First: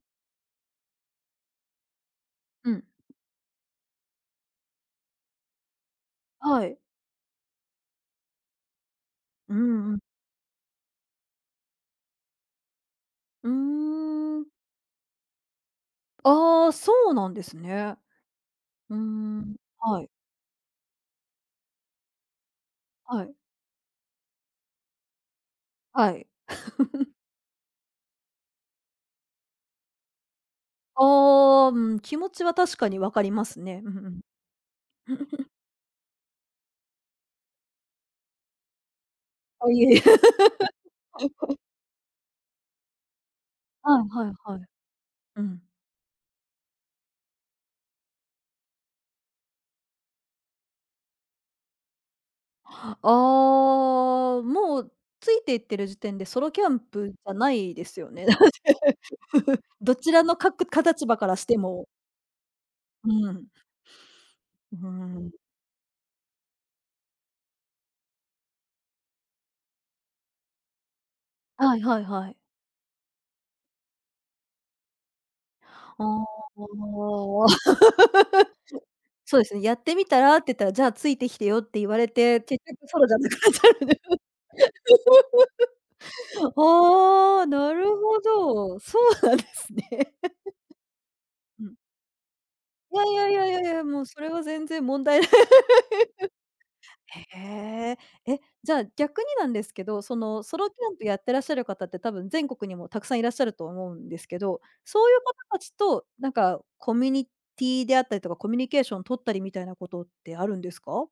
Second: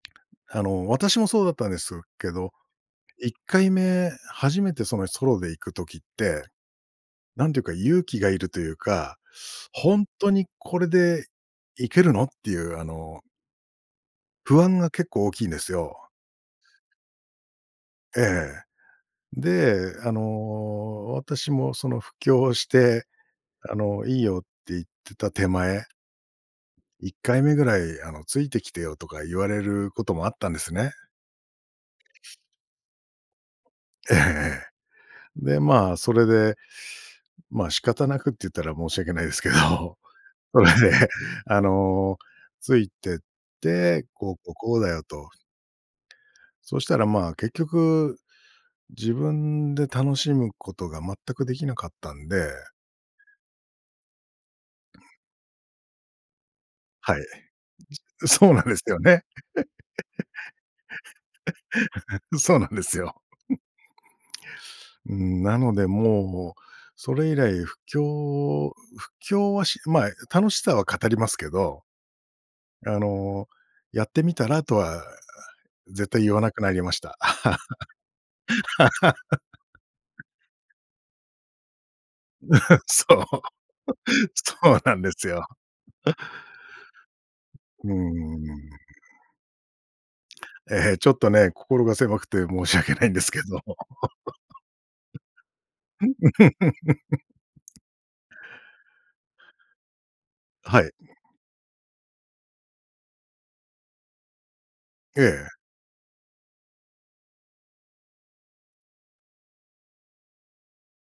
あの、私もそうだったんですけど、うん。1回目、初めてそのソロで行く時って、はい。なんていうか、勇気がいるというか、うんうほん。んとにこれでいけるのっていうあのうーん。不安が結構大きいんですよ。ああ、そうなんですね。ええ。ふーん、で、はい。あの、私もその布教して、はい。あのいいよって言ってた手前はい。「い っかいめぐらい、あのついてきてよ」とか言われることもあったんですね。ああ、うん、気持ちは確かに分かりますね。うんうええん。ええ。で、まあ、それで、まあ、仕方なくって言ったら申し訳ないですけあ、いど、え。それで あの、ついてっあ、て、はいこう、こう、はい。こうだよと。うん。そしたらまあ、結局自分で楽しむことが全く出来なかったんでああ。もう、ついて行ってる時点でソロキャンプじはい。ゃないですよね？じそうなんですよね。どちらのかくか立場からしても。そうなんですよ。うん。うーうん。ん、なのでもう、それ以来布教布教はしまあ、え、楽しさは語りますけはいど。はいはい。あの、やってみたらとはあ絶対あ。言わなくなりました。そうですね、やってみたらって言ったら、じゃあついてきてよって言われて、結局 ソそロじゃう。なくなったんです。そうなんですよ。ああ、なるうーほん。ど。そうなんですね。ええ、ちょっと ね、うん。心が狭くて申し訳いないんでやすいけやいやど。いやいや、もうそれは全然問題ない。へえ。え、じゃあ逆になんですけど、そのソロキはャい。ンプやってらっしゃる方って、多分全国にもたくさんいらっしゃると思うんですけど、そういえう方え。たちとなんかコミュニティーであったりとか、コミュニケーション取ったりみたいなことってあるんですか？